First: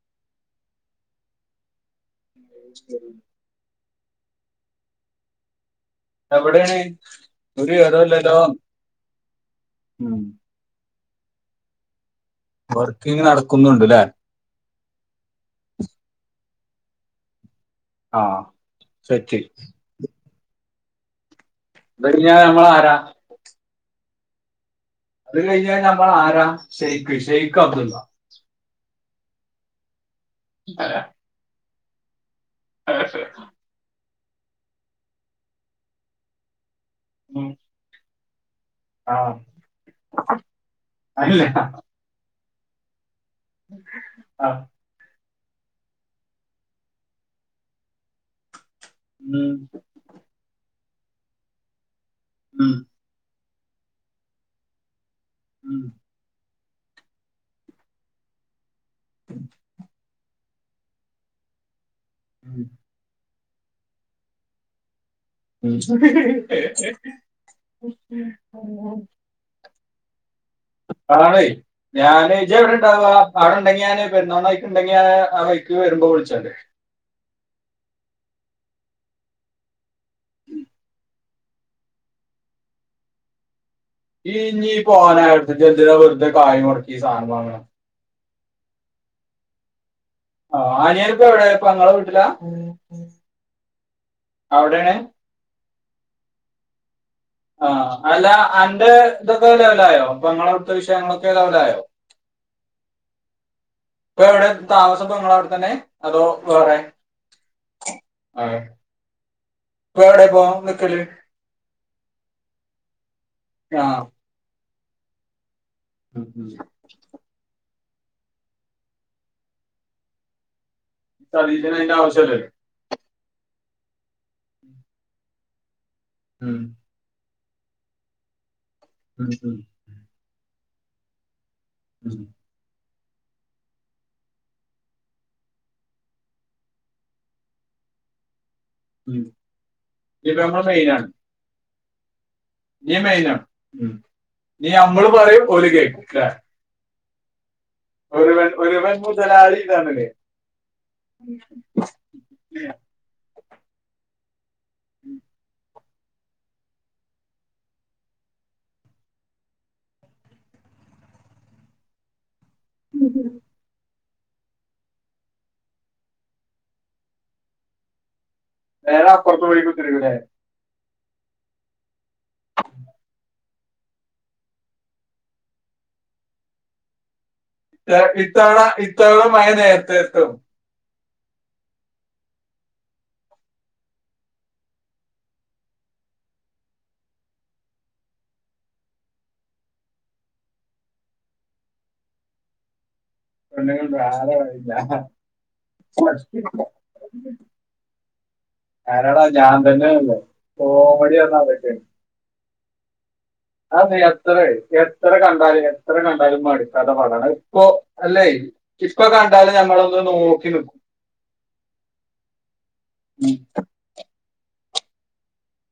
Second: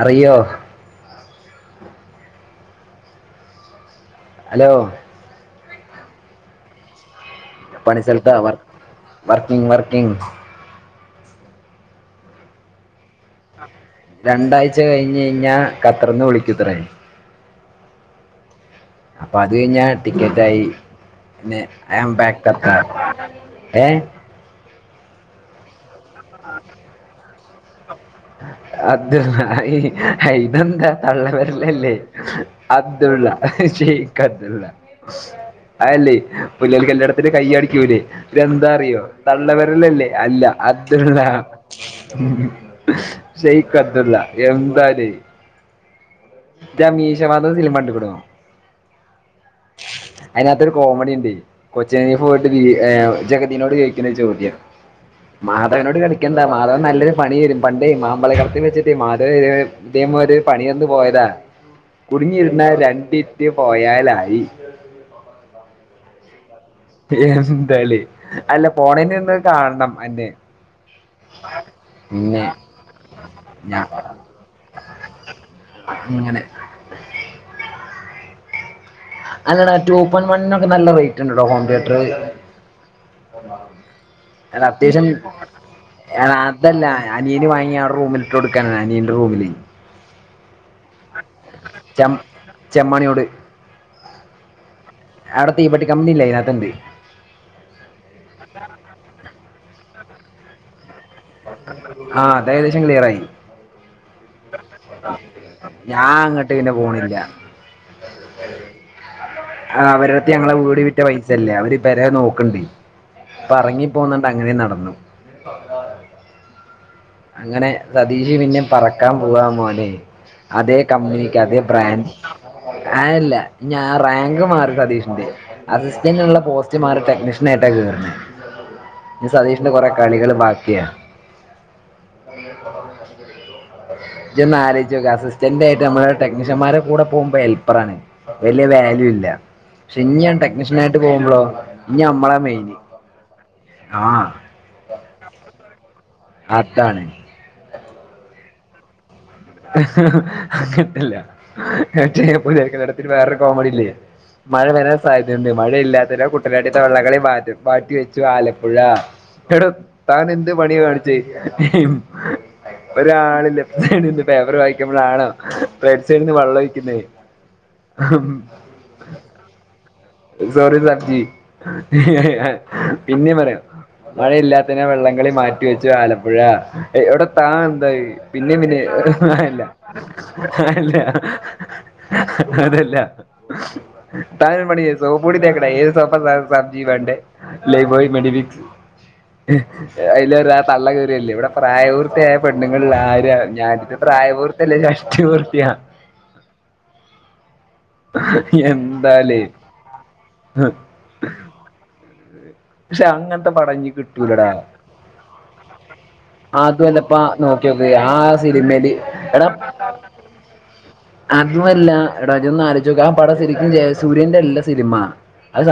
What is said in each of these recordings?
അറിയോ [inaudible] ഹലോ എവിടെയാണ് ഒരു പണിസ്ഥലത്താ വിവരവുമില്ലല്ലോ അവൻ വർക്കിംഗ് വർക്കിംഗ് ഉം കൊറ- രണ്ടാഴ്ച കഴിഞ്ഞ് കഴിഞ്ഞാൽ ഖത്തറിന്ന് വിളിക്കും ക്കുംത്രേ അ അപ്പോ അത് കഴിഞ്ഞാ എത്തിക്കാം എന്തായി പിന്നെ അത് അയാം കഴിഞ്ഞാ ബാക്ക് ദ നമ്മള കാർ ആരാ ഏ ഇതും കഴിഞ്ഞിനയോ ഇങ്ങളാരാ ഷെയ്ക്ക് ഷെയ്ക്ക് അബ്ദുള്ള അത് ആയി ഹയ് ഇതെന്താ തള്ളവെര- ഇതല്ലേ അബ്ദുള്ള ശെ- [unintelligible] അതല്ലീ പിള്ളെര് കല്യാണത്തിന് ഉം കൈയ്യടിക്കൂലെ ഇതെന്താ അറിയോ ആഹ് തള്ള വെരളില്ലേ അല്ല അ അല്ല [unintelligible] ഷെയ്ക്ക് അബ്ദുള്ള ആഹ് എന്താല് ഇജ്ജ് ആ മീശമാധവൻ സിനിമ കണ്ട്ക്കണോ? മ് കോമടിണ്ട് ഒരു ജഗതി ന്നോട് ചോദിക്കുന്ന ചോദ്യം ഉം ഉം മാധവനോട് കളിക്കണ്ടാന്ന് മാധവൻ നല്ലൊരു പണിയരും പണ്ടേ മാമ്പഴ കളത്തിൽ വെച്ച് മാധവൻ ഇതേ മാര് പണിയന്ന് പോയതാ കുടുങ്ങിയിരുന്ന രണ്ടി പോയാലായി ഹ് ഹ് ഹ് എന്താലേ അല്ലെ പോണെഞ്ഞെന്ന് കാണ്ണം അന്നേ കാണയ് ഞാൻ ഇജ്ജ് എവിടെ ഇണ്ടാവാ അവിടിണ്ടെങ്കി ഞാൻ പെരിന്തൽമണ്ണ വഴിക്ക് ഇണ്ടെങ്കിൽ ഞാൻ ആ വഴിക്ക് വരുമ്പോ അങ്ങനെ വിളിച്ചോണ്ട് അല്ലടാ ടു പോയിന്റ് വണ്ണിനോക്കെ നല്ല റേറ്റ് ഇണ്ടടാ ഹോം ടീയറ്റർ വെറുതെ കായ് മെടക്കി സാധനം വാങ്ങുന്നേ അനിയൻ്റെ റൂമിൽ അനിയൻ ഇപ്പൊ എവിടെ പെങ്ങളെ വീട്ടിലാ ചെമ്മാണിയോട് അവിടെണ് അവിടെ തീപ്പെട്ടി കമ്പനിലെ ആ അല്ല അന്റ ഇതൊക്ക ള്ളായോ പെങ്ങള അവിടുത്ത വി ഷയങ്ങളൊക്കെ ലെവലായോ? ആ അത് ഏകദേശം ക്ലിയർ ആയി ഇപ്പൊ എവിടെ താമസപ്പ ഇങ്ങളവടെ തന്നെ ഞാൻ അതോ അങ്ങോട്ട് പിന്നെ വേറെ? പോണില്ല ആയോ ആ അവരട്ത്ത് ഞങ്ങളെ വീട് വിറ്റ പൈസല്ല്യെ. അവര് പെരേ നോക്ണ്ടി അപ്പ എറങ്ങി പോന്നണ്ട് അങ്ങനെ നടന്നു. ഉം ഉം അങ്ങനെ സതീഷ് പിന്നെ പറക്കാൻ പോവാ മോനെ അതെ കമ്പനിക്കതെ സതീശന് അതിന്റെ ബ്രാൻഡ് ആവശ്യമല്ലല്ലോ ആൽ ഡ. ഇഞാ റാങ്ക് മാറി സതീഷിന്റെ അത് [unintelligible] ഉള്ള പോസ്‌റ്റ് മാറി ടെക്നിഷ് സ്നറ്റകറിന [unintelligible] ഇനി സതീഷിന്റെ കൊറെ കളികള് ബാ ക്കിയാ. ഇജ്ജൊന്നാലോയ്ച്ചോക്കാ അസിസ്റ്റന്റ് ആയിട്ടമ്മളെ ടെക്നീഷ്യന്മാരെ കൂടെ പോകുമ്പെ ഹെൽപ്പർ ആണ്. വലിയ വാല്യൂ ഇല്ല പക്ഷെ ഇഞ്യാൻ ഇനിയിപ്പോ ടെക്നീഷ്യൻ ആയിട്ട് പോവുമ്പ്ളോ ഇഞ്ഞ് നമ്മളെ ജി മൈനോ ഉം ഇനി നമ്മൾ പറയും ഓൽ കേക്ക അതാണ് ഒരുവൻ ഒരുവൻ പോയി ഹ് ഹുംം കിട്ടില്ല ഞാൻ ചെയ്തപ്പോൾ വേഗത്തിൽ വേറൊരു കോമഡിയില്ലേ മഴവരാൻസധ്യതയുണ്ട് മഴയില്ലാ ഇന്നലെ കുട്ടനാട്ടിൽനിന്ന് വള്ളംകളി മാറ്റിവച്ചു ആലപ്പുഴ എടോ താനെന്തു പണിയാ കാണിച്ചേ ഒരാള് ലെഫ്‌റ്റ് സൈഡിലും പേപ്പറു വായിക്കുമ്പോളാണോ ബാക്ക് സൈഡ്ന്ന് വെളളമൊഴിക്കുന്നേ ഹും വേണേൽ അപ്പറത്തു സോറിസാർ ജീ [unintelligible] പിന്നെ പറയാം മഴയില്ലാത്തതിനാൽ വള്ളംകളി മാറ്റിവച്ചു, ആലപ്പുഴ. എ.. എവിട താനെന്തായീ പിന്നേം ഇത്തവണ പിന്നേം, ഇത്തവണ മഴ ഞാനില്ല.. നേരത്തെ എത്തും ഞാനില്ലാ ഹ ഹ ഹ അതല്ല താഴെ പണി ചെയ്തു സോപ്പുപൊടി തേക്കണേ, ഏത് സോപ്പാ സാർ, സാർജിവേണ്ടേ ലൈഫ്ബോയി, മെഡിമിക്സ്, അതിലൂടെയാതള്ളകേറിയതല്ലേ, ഇവിടെ പ്രായപൂർത്തിയായ പെണ്ണുങ്ങൾ... ആ ഞാ, പെണ്ണുങ്ങൾ ഞാനിന്ന് വേറെ പ്രായപൂർത്തിയല്ല, വഴിയില്ല ഷഷ്ടിപൂർത്തിയാ, എന്താല്ലേ [unintelligible] കോമഡിയാന്നാ [unintelligible] [unintelligible] അത്‌ ഇനി നീ എത്ര, കിട്ടൂലടാ എത്രകണ്ടാലും എത്ര കണ്ടാലും മടുക്കാത്ത അതുമല്ലപ്പാ പടാണ്. ഇപ്പോൾ നോക്കിയോക്ക് ആ അല്ലേ, സിനിമയില് ഇപ്പം എടാ കണ്ടാലും നമ്മളൊന്ന് നോക്കി നിൽക്കും. അതുമല്ല, എടാ ഇജൊന്നാലോചിച്ച് നോക്ക് ആ പടം ശരിക്കും ജയസൂര്യന്റെ അല്ലസിനിമ അത്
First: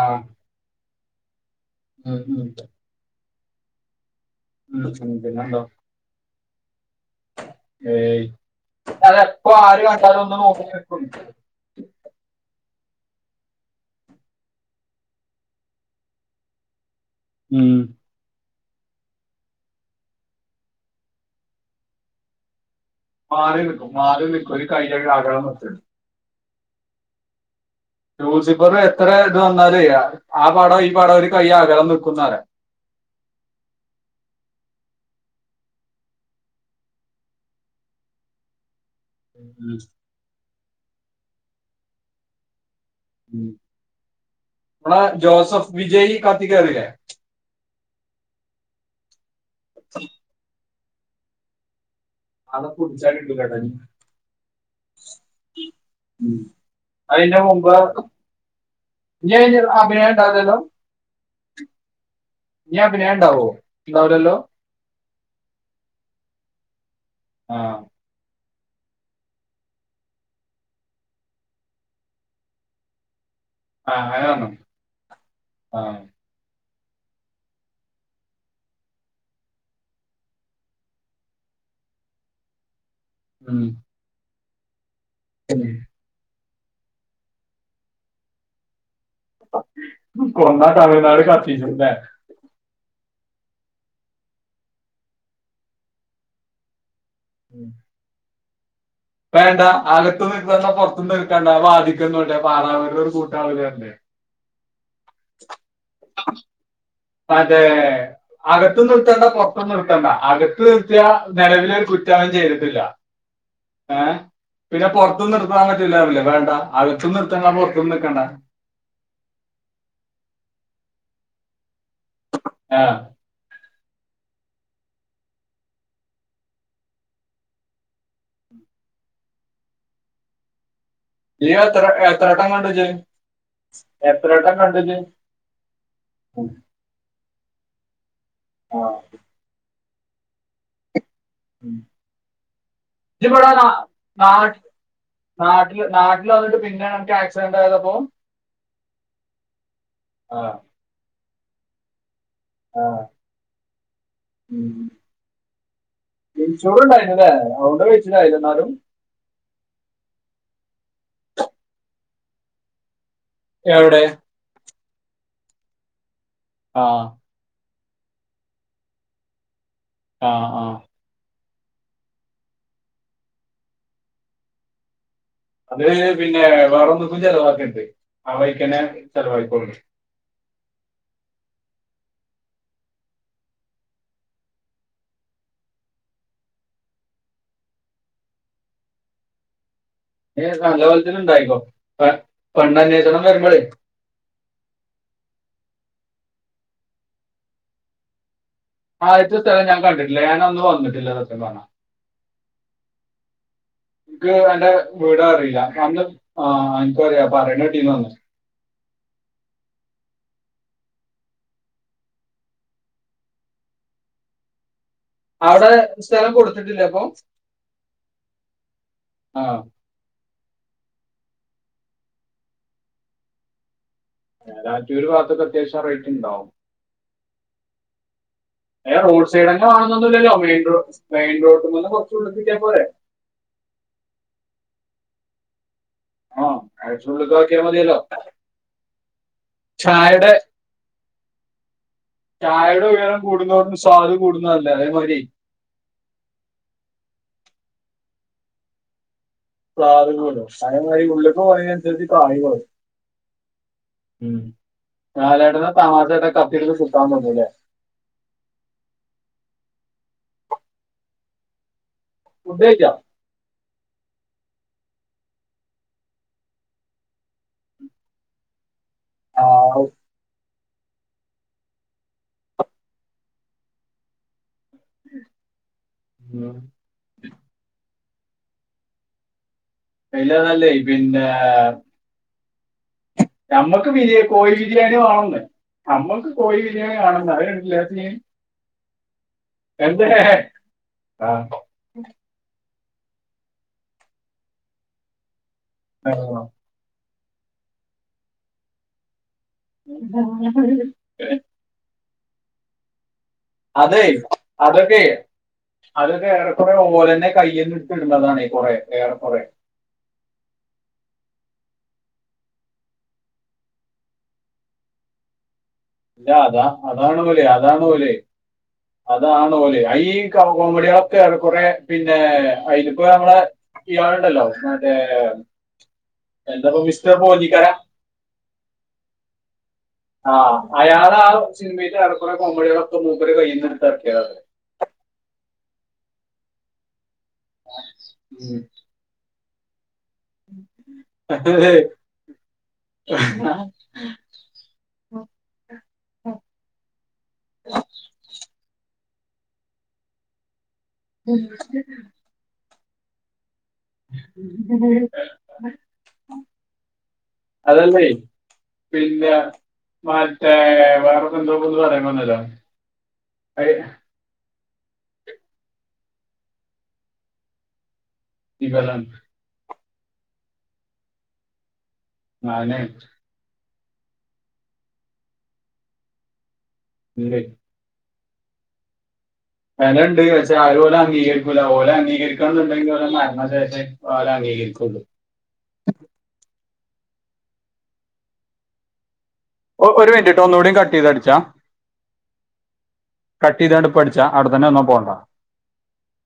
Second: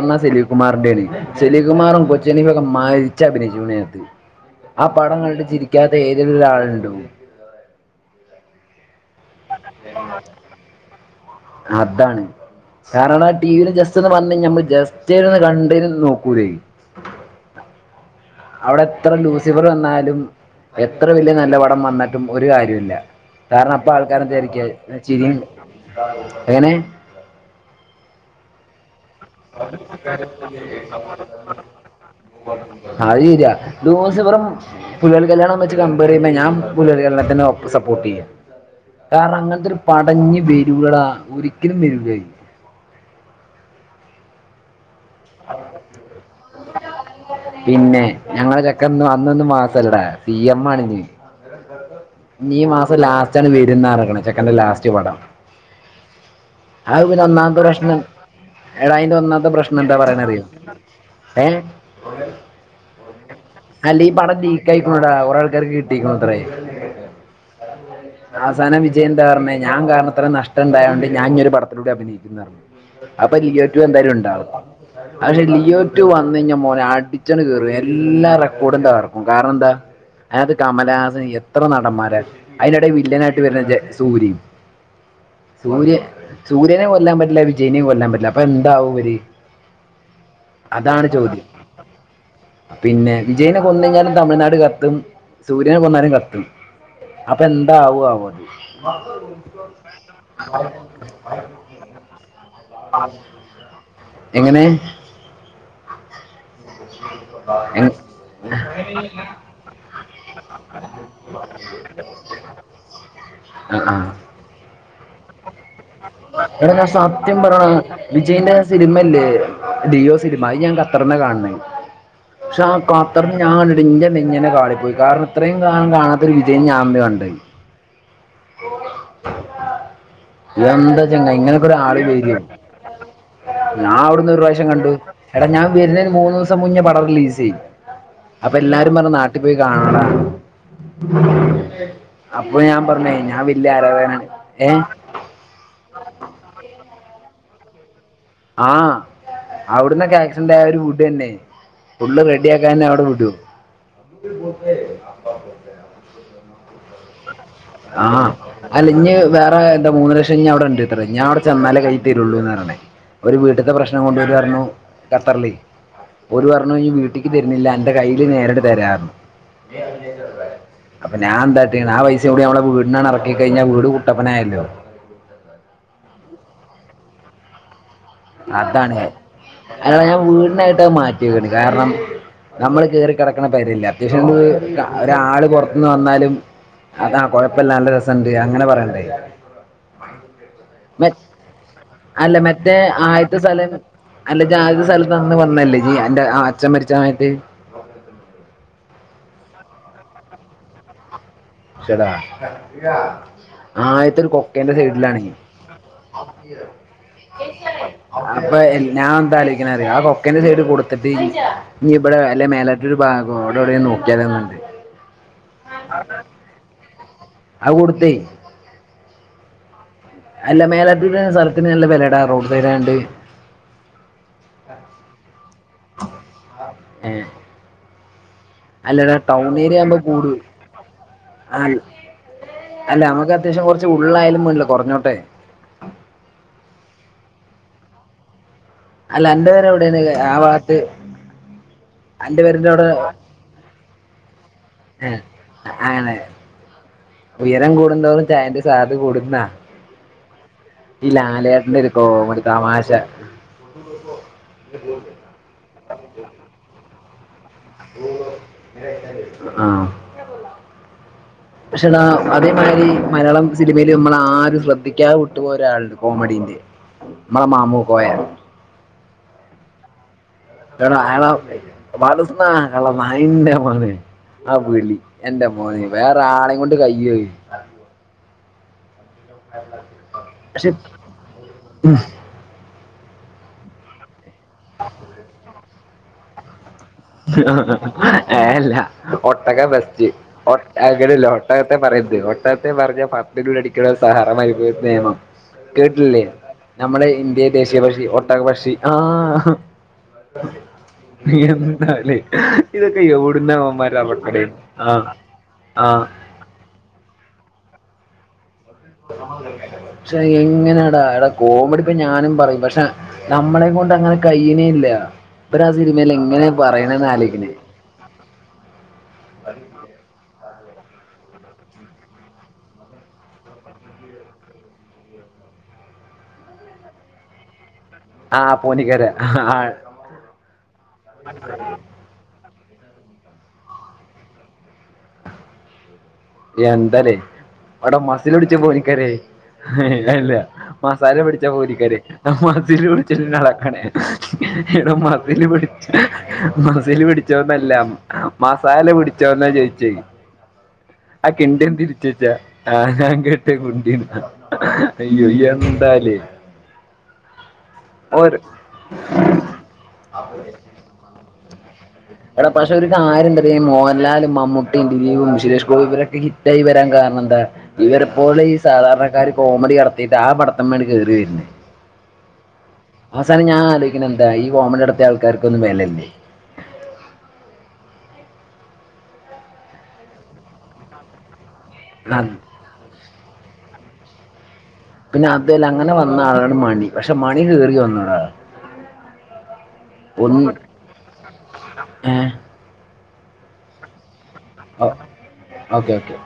ആ സലിംകുമാറിന്റേണ് സലിംകുമാറും ഉം, കൊച്ചിൻ ഉം, ഹനീഫയൊക്കെ മരി മരിച്ചഭിനയിച്ചൂന്നേ ഉം, [unintelligible] ഉം, ആപടം കണ്ടിട്ട് പിന്നെന്തോ ചിരിക്കാത്ത ഏതേലും ഒരാള് [unintelligible] ഏയ് അത് എപ്പം ആരു കണ്ടാലുമൊന്ന് നോക്കി നിൽക്കും അതാണ് ഞാനതാ, ടി. വിയിൽ ജസ്റ്റൊന്ന് വന്ന്, ഞമ്മള് ജസ്റ്റ് ഒന്ന് കണ്ട്കഴിഞ്ഞാലൊന്ന് നോക്കൂലെ ഉം. അവിടെത്ര ലൂസിഫർ വന്നാലും, എത്ര വലിയനല്ലപടം വന്നിട്ടും ഒരുകാര്യവുമില്ല. മാറിനിക്കും. മാറിനിക്കും ഒരു കയ്യിലുള്ള ചിരിയും അകലം [unintelligible] എങ്ങനെ? ലൂസിഫറ് [unintelligible] പടം ഒരു കൈ അകലം നിൽക്കുന്നവരെ അത്ശരിയാ. ലൂസിഫറും പുലിവാൽകല്യാണോം വെച്ച് കമ്പേറ് ചെയ്താ ഞാൻ പുലിവാൽകല്യാണത്തിനെ സപ്പോർട്ട് ചെയ്യും. കാരണം ഇങ്ങനത്തെ ഒര് പടം ഇഞ്ഞ് ബരൂലെടാ. ഒരിക്കലും വരൂല്ലത് ഉം മ്മളെ ജോസഫ് വിജയ് കത്തിക്കേറീല്ലേ? പിന്നെ, ഞങളെ ചെക്കൻ ന്ന് ന്ന് മാസല്ലെടാ. സി എം ആണിഞ് [inaudible] ഇനി ഈ അത് മാസം കുടിച്ചാൽ കിട്ടും ലാസ്റ്റണ് കേട്ടോ വരുന്നാ പറഞ്ഞേക്കണ് ചെക്കന്റെ ലാസ്റ്റ് പടം. അത്പിന്നെ അതിന്റെ ഒന്നാമത്തെ മുമ്പ് പ്രശ്നം, എടാ അതിന്റെ നീ ഒന്നാമത്തെ അതിന് പ്രശ്നം ന്താ അഭിനയം പറയണേ അറിയോ? ഉണ്ടാവില്ലല്ലോ ഏഹ്? നീ അഭിനയം ഉണ്ടാവോ അല്ല ഈ ഉണ്ടാവില്ലല്ലോ പടം ലീക്കായി പോണെടാ ത്തെ ആൾക്കാർക്ക് കിട്ടീക്കുണുത്രേ ആ അവസാനം വിജയ് എന്താ പറഞ്ഞെ? ഞാൻ കാരണം ഇത്രയും നഷ്ടം ഇണ്ടായോണ്ട് ഞാൻ ഇനി ഒര് പടത്തിലൂടെയും അഭിനയിക്കുംന്ന് പറഞ്ഞ്. അപ്പൊ ലിയോ ടു ആ എന്തായാലും അങ്ങനെ പറഞ്ഞു ഇണ്ടാവും. അത് പക്ഷെ ലിയോ ആ ടു വന്നയിഞ്ഞാ മോ അടിച്ചങ്ങട് കേറും. എല്ലാ റെക്കോഡും തകർക്കും. കാരണെന്താ? അയാക്ക് കമലഹാസന് എത് ത്ര നടമ്മാരാ? അയിലെടേ വി വില്ലനായിട്ട് ഉം. വരണത് ജ, സൂര്യയും. സൂര്യ സൂര്യനേം കൊല്ലാൻ പറ്റില്ല വിജയ്നേം കൊല്ലാൻ പറ്റില്ല. അപ്പൊ എന്താവും ഇവര്? കൊന്നാ അതാണ് തമിഴ്നാട് ചോദ്യം കത്തിക്കും ല്ലേ? പിന്നെ, വിജയ്നെ കൊന്നയിഞ്ഞാലും തമിഴ്നാട് കത്തും സൂര്യെനെ കൊന്നാലും കത് തും അപ്പൊ എന്താവുവോ ആവോ അത്. വേണ്ട. അകത്തും നിക്കണ്ട പൊറത്തും നിക്കണ്ട. ആ വാതുക്കെ നിന്നോട്ടെ. പാ പാറാവിനൊരു കൂട്ടാവുവല്ലോ പറഞ്ഞ് എങ്ങനെ മറ്റേ, എങ്- അകത്തും നിർത്തണ്ട പൊറത്തും നിർത്തണ്ട. അകത്ത് നിർത്തിയാ നെലവിലൊരു കുറ്റോ അവൻ ചെയ്തിട്ടില്ല. ഏഹ്? പിന്നെ പൊറത് ത്ത് നിർ എട ഞാൻ സത്യം പറയടാ, പുറത്തും നിൽക്കണ്ട വിജയ്ന്റെ ആ സിനിമ ഇല്ലേ? ലിയോ സിനിമ. അത് ഞാൻ ക കെടന്നാ കാണ്ന്നെ പക്ഷെ ആ ഏ, കത [unintelligible] ഇഞ്ഞെ ന്നിങ്ങനെ കാളിപ്പോയി കാരണത്രയും കാലം കാണാത്തൊരു വിജയിനെ ഞാൻ ന്ന് കണ്ടെ എന്ത ചെങ്ങായ്‌ നീ എത്ര ങ്ങനൊക്കൊരാൾ എത്ര വീഡിയോ യ്യോ വട്ടം കണ്ടിച്ച് എത്ര ഞ്ഞാവ്ട്ന്ന് വട്ടം ഒരുറാവ്ശ്യം കണ്ടിച്ച് എടാ ഞാൻ വര്ന്നെന് മൂന്നോസം മുന്നേ പടം റിലീസ് രി അപ്പെല്ലാരും പറഞ്ഞുനാട്ടിപ്പോയി കാണെടാ അപ്പൊ ഞാൻ പർഞ്ഞേ ഞാൻ വല്ല്യ ആരാധകന ഏഹ് നാട്ട്ല് നാട്ടിൽവന്ന്ട്ട് പി പിന്നെണ് അനക് ആക്‌സിഡന്റ് ആയതപ്പൊ ആഹ് അവ്ട്ന്നൊക്കെ ആ, ആക്‌സിഡന്റ് ആയ ഓര് വിടെന്നെ ഫുള്ള് ആ. റെഡിയാക്കാഞ്ഞ അവ്ടെ വിടോ ചൊറണ്ടായിര്ന്നു ലേ ആഹ് അല്ല ഇഞ്ഞി വേറെ ആർടെ മൂന്ന് ലശ് [unintelligible] അവിടെ ഉണ്ട് അത്രേ ഞാൻ അവിടെ ചെന്നാലേ കൈയിൽ തരുള്ളൂ എന്ന പറയണേ ഓര് വീട്ടത്തെ എവിടെ പ്രശ്നം [unintelligible] ഖത്തറിലെ ഓര് പറഞ്ഞു ആ ഈ വീട്ടിക്ക് വരണില്ല എന്നു ന്റെ കയ്യില് നേരിട്ട് തരാന്ന് ആ ആ അപ്പൊ ഞാൻ എന്താ [unintelligible] ആ [unintelligible] [unintelligible] നമ്മള [unintelligible] ഇറക്കി കഴിഞ്ഞ വീട് കുട്ടപ്പനായല്ലോ അത് പിന്നെ വേറൊന്ന് പ്പ ചെലവാക്ക് ണ്ട് അതാണ് അത് ന്നറിഞ്ഞ അത് വീടിനായിട്ട് മാറ്റിക്ക്ണ് കാരണം ഞമ്മള് കേറി കെടക്കണ പേരല്ലേ അത്യാവശ്യം അത് ഒരാള് പൊറത്ത്ന്ന് വന്നാലും അത് കൊയപ്പല്ല നല്ല രസണ്ട് അങ്ങനെ പറിയണ്ടെ ഞ് നല്ലോൽത്തന്നെ ണ്ടാക്കിക്കോ പെ അല്ല മറ്റേ പെണ്ണാലി ആദ്യത്തെ സലം അല്ല ജാതി സ്ഥലത്താന്ന് പർഞ്ഞല്ലെ ഇ അന്റ അച്ഛൻ മരിച്ച സമയത്ത് ച്ച സ്ഥലം ഞാൻ കണ്ടിട്ടില്ല ഞാൻ അന്ന് വന്നിട്ടില്ല സത്യം പറഞ്ഞ ശെടാ ക്ക് അന്റെ കൊക്കേൻ്റെ സൈഡിലാണ് വീടറീല അന്ന് ആ ഇൻക്കു അറിയാ പറിണെട്ടീനു അന്ന് ഞാ ന്താ ആലോയ്ക്ക്ണെ റിയൊ ആ കൊക്കന്റെ സൈഡ് കൊട്ത്തിട്ട് ഞ് ബടെ അല്ലെ മേലാറ്റൂർ ഭാഗോ ആടോടേം നോക്ക്യാലോ ന്ന്ള്ളെ ഔടെ സ്ഥലം കൊട് ട്ത്തിട്ടില്ലപ്പോ അത്കൊടുത്തേ ആ അല്ല മേലാറ്റൂര് സ്ഥലത്തിന് നല്ല വെല ടാറോഡ് സൈഡായോണ്ട് മേലാറ്റൂര് ഭാഗത്തൊക്കെ അത്യാവശ്യം റേറ്റ് ണ്ടാവും മ് അല്ലടാ റോഡ് സൈഡ് ടൗൺ തന്നെ ഏരിയാവുമ്പോ കാണുന്നൊന്നുമില്ലല്ലോ കൂടോ മെയിൻ റോഡ് മെയിൻ അ റോഡിൽ നിന്ന് കുറച്ച് ഉള്ളിപ്പിക്കാൻ പോരെ അല്ല നമ്മക്ക് അത്യാവശ്യം കുറച്ച് ഉള്ളായാലും മേണ്ടില്ല്യാ കുറഞ്ഞോ ട്ടേ ആ [unintelligible] ഉള്ള്ത്തേക്കാക്കിയ മതിയല്ലോ അല്ല അന്റെ പെര ഔടാണ് ചായയുടെ ആ വാത്ത് അന്റെ പെരന്റെ ഔടെ ചായയുടെ ഉയരം കൂടുന്നതോടും സ്വാദ് കൂടുന്നതല്ല ഏ അതേമാതിരി അങ്ങനെ ഉയരം കൂടുന്തോറും ചായന്റെ സ്വാദ് കൂടും [inaudible] ത്താ ലാലേട്ടൻ്റെ ഒരു കോമഡി തമാശ മതിയല്ലേ ആ റ്റെടാ ഫുഡ് അതേമാതിരി കഴിക്കാം മലയാളം സിനിമയി ല് അമ്മളാരും ശ്രദ്ധിക്കാതെ വിട്ടു പോയഒരാള്ണ്ട് കോമഡിന്റെ മ്മളെ മാമുക്കോയ. ആഹു ന്റെടാ അയാളെ ബാലുസ്നാ കള്ള നായിന്റെ മോനെ ആ വിളി എന്റെ മോനെ വേറാളെക്കൊണ്ട് കയ്യോ അഹ് അയിലാറെ നല്ലെ പക്ഷെ പിന്നേ നമ്മക്ക് ബിരിയ കോഴി ബിരിയാണിമാണെന്ന് നമ്മക്ക് കോഴി ബിരിയാണി വേണമെന്ന് അവരുണ്ടല്ലോ ഏഹ് ഇല്ല ഒട്ടകാ ബെസ്റ്റ്. എന്താ ഒട്ട അങ്ങനെല്ല ഒട്ടകത്തെ പറയര്ത് ഒട്ടക ട്ടെ പർഞ്ഞാ പത്തിനുള്ളി അടിക്ക്ണ സാറാ മരുഭൂമിത്തെ നെയമം കേട്ടില്ലേ നമ്മള് ഇ ന്ത്യൻ ദേശീയ പക്ഷി ഒട്ടകപക്ഷി ആഹ് [unintelligible] അ ലെ ഇതെക്കെ യൌട് അതെ അതൊക്കെ ആ അതൊക്കെ ഏറെ കുറേ ഓലന്നെ കയ്യിന്ന് ട്ന്നതാണെ ശെയ് എങ്ങനെടാ എട കോമഡിപ്പൊ ഞാനും പറയും പക്ഷേ നമ്മളെക്കൊണ്ട് അങ്ങനെ കയ്യ്ണില്ല ടാ അതാ അതാണ് ഓല് അതാണ് ഓല് അതാണ് ഓല് അ [unintelligible] കോമഡികളൊക്കെ ഏറെക്കുറെ പിന്നെ അയിലിപ്പോ നമ്മളെ ഇയാൾ ഇണ്ടല്ലോ മറ്റെ എന്താപ്പാ മിസ്റ്റർ പോഞ്ഞിക്കര ആഹ് പോഞ്ഞിക്കര ആഹ് ആ അയാൾ ആഹ് പിന്നെ ഏറെ കുറെ കോമഡി കള് ഇപ്പൊ മൂപ്പരെ കയ്യ്ന്ന് ഇട്ത്തെർക്കിയത എന്തല്ലേ അവിടം മസിൽ പിടിച്ച ഉം. പോഞ്ഞിക്കര ആയി ഇല്ല മസാല പിടിച്ച പോഞ്ഞിക്കര മസിൽ പിടിച്ചിട്ട് ഇളക്കണേ എടോ മസിൽ പിടിച് മസിൽ പിടിച്ചത് ഒന്നും അല്ല മസാല പിടി റ്റോന്ന ചോദിച്ചേ ആഹ് കിന്ഡർ തിരിച്ചു വെച്ചാ ആഹ് ഹ [unintelligible] അയ്യൊ എന്താല്ലേ അതല്ലേ ഒര പിന്നെ മറ്റേ വേറെ എന്തോ ഒന്ന് പറയാൻ വന്നല്ലോ എട പക്ഷെ ഒര് കാര്യണ്ട് ഇ ഐ, മൊഹലാല് മമ്മു ദിലീപും അഞ്ജുലേശം ഇപ്പൊ ഇവരൊക്കെ ഹിറ്റായി വരാൻ കാരണം എന്താ എല്ലരും പോലെ ഈ ഇവലാണ് സാധരേണകാര് കോമഡി ഇറക്ക് ഇതാ ആ പടത്തിന്മേൽ കേറി വര്ണ് ഞാനേ അവസാനം ഞാൻ ആലോയി ക്കിന് എന്തായി ഈ കോമഡി നടത്തിയ ആൾക്കാർക്ക് ഒന്നും വേല ഇല്ലേ ഇല്ലേ വെലണ്ട് പക്ഷെ ആരും ഓലെ അംഗീകരി ക്കൂല ഓലെ അത് അംഗീകരിക്കണന്നുണ്ടെങ്കിൽ ഓലെ അതെലെ ഓലെ അംഗീകരിക്കും പിന്നെ അതെല് അങ്ങനെ വന്ന ആളാണ് മണി പക്ഷെ മണി കേറിവന്നതാ ഒ ഒരു മിനിറ്റ് ട്ടോ ഒന്ന് കൂടി കട്ട്‌ ചെയ്ത് അടിച്ചാ ഏഹ് കട്ട്‌ ചെയ്ത്ണ്ട് ഇപ്പ അടിച്ച ടിച്ച അവടെതന്നെ നിന്നോ പോണ്ട ഓക്കെ ഓക്കെ